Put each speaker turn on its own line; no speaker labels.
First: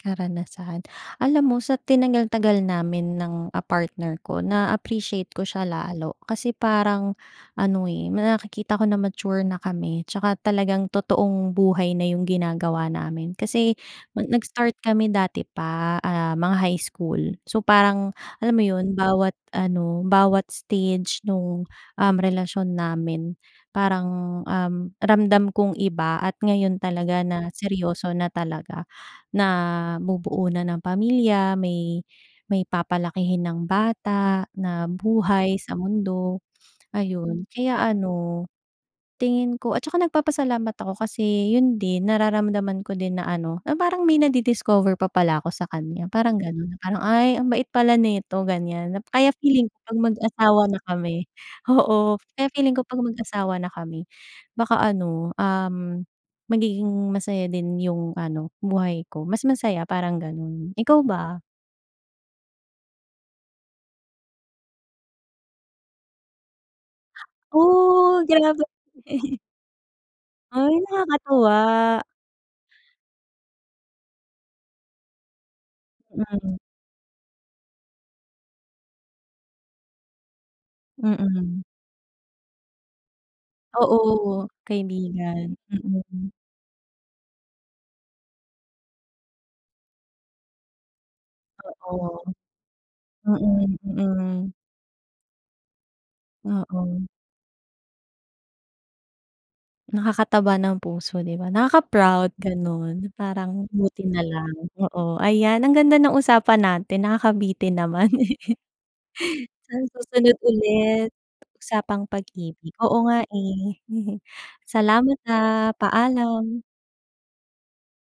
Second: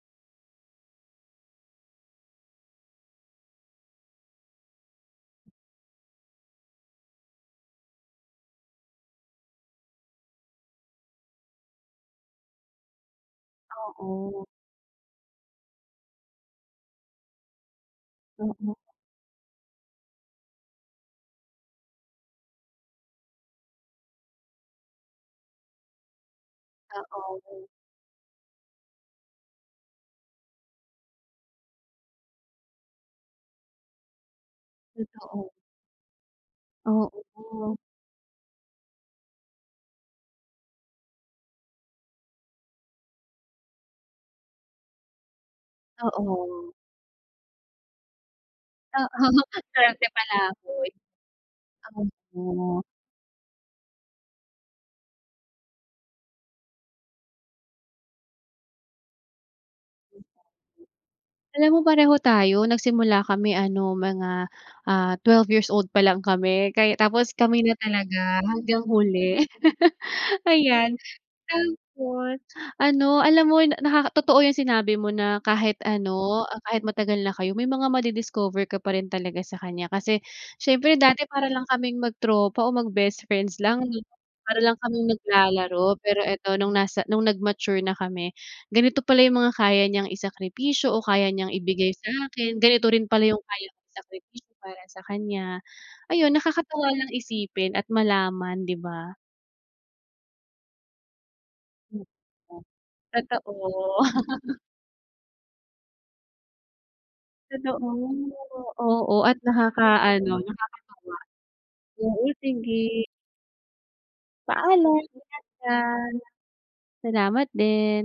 Karanasan, alam mo sa tinagal-tagal namin ng, ah, partner ko na-a-appreciate ko siya lalo kasi parang ano, eh, nakikita ko na mature na kami, tsaka talagang totoong buhay na yung ginagawa namin. Kasi
Oo.
nag-start kami dati pa, ah, mga high school, so parang alam mo
Mm.
yun bawat ano bawat stage nung, um, relasyon namin parang, um, ramdam kung iba at ngayon
Ah,
talaga na
okey.
seryoso na talaga, na bubuo na ng pamilya, may may papalakihin ng bata na
Totoo.
buhay sa mundo. Ayun,
Oo.
kaya ano tingin ko at saka nagpapasalamat ako kasi yun din nararamdaman ko din na ano na parang may nadidiscover pa pala ako sa kanya parang
Oo.
ganon, parang "Ay ang bait pala nito gan'yan," kaya
Oo
feeling ko
para
'pag
siyang
mag-asawa na
palaboy,
kami oo kaya feeling
oo.
ko 'pag mag-asawa na kami, baka ano, um, magiging masaya din yung ano buhay ko, mas masaya parang ganon, ikaw ba?
Alam mo pareho tayo nagsimula kami ano mga, ah, 12 years old pa lang kami kay tapos kami na
Oh,
talaga
grabe.
hanggang huli
Ay,
ayan,
nakakatuwa.
tapos ano alam mo na totoo 'yung sinabi mo na kahit ano
Hmm.
kahit matagal na kayo may mga madi-discover ka pa rin talaga sa kanya, kasi siyempre dati para
Mm.
lang kaming mag tropa oo mag best friends lang, eh,
Oo,
para lang kaming
kaibigan,
naglalaro pero
mm.
eto nung nasa nung nag-mature na kami ganito pala 'yung mga kaya niyang isakripisyo o kaya niyang ibigay
Oo,
sa'kin, ganito rin pala 'yung kaya
mm,
kong isakripisyo
mm.
para sa kanya, ayun nakakatuwa
Oo.
lang isipin at malaman, di ba?
Nakakataba ng puso 'di ba, nakaka
Mm.
proud ganun parang
Totoo.
buti na lang, oo ayan ang ganda ng usapan natin nakakabitin
Totoo,
naman,
oo, at
sa
nakakaano
susunod ulit,
nakakataba.
usapang
Oo
pag-ibig
sige.
oo nga, eh,
Paalam,
salamat,
ingat
ah,
ka.
paalam.
Salamat din.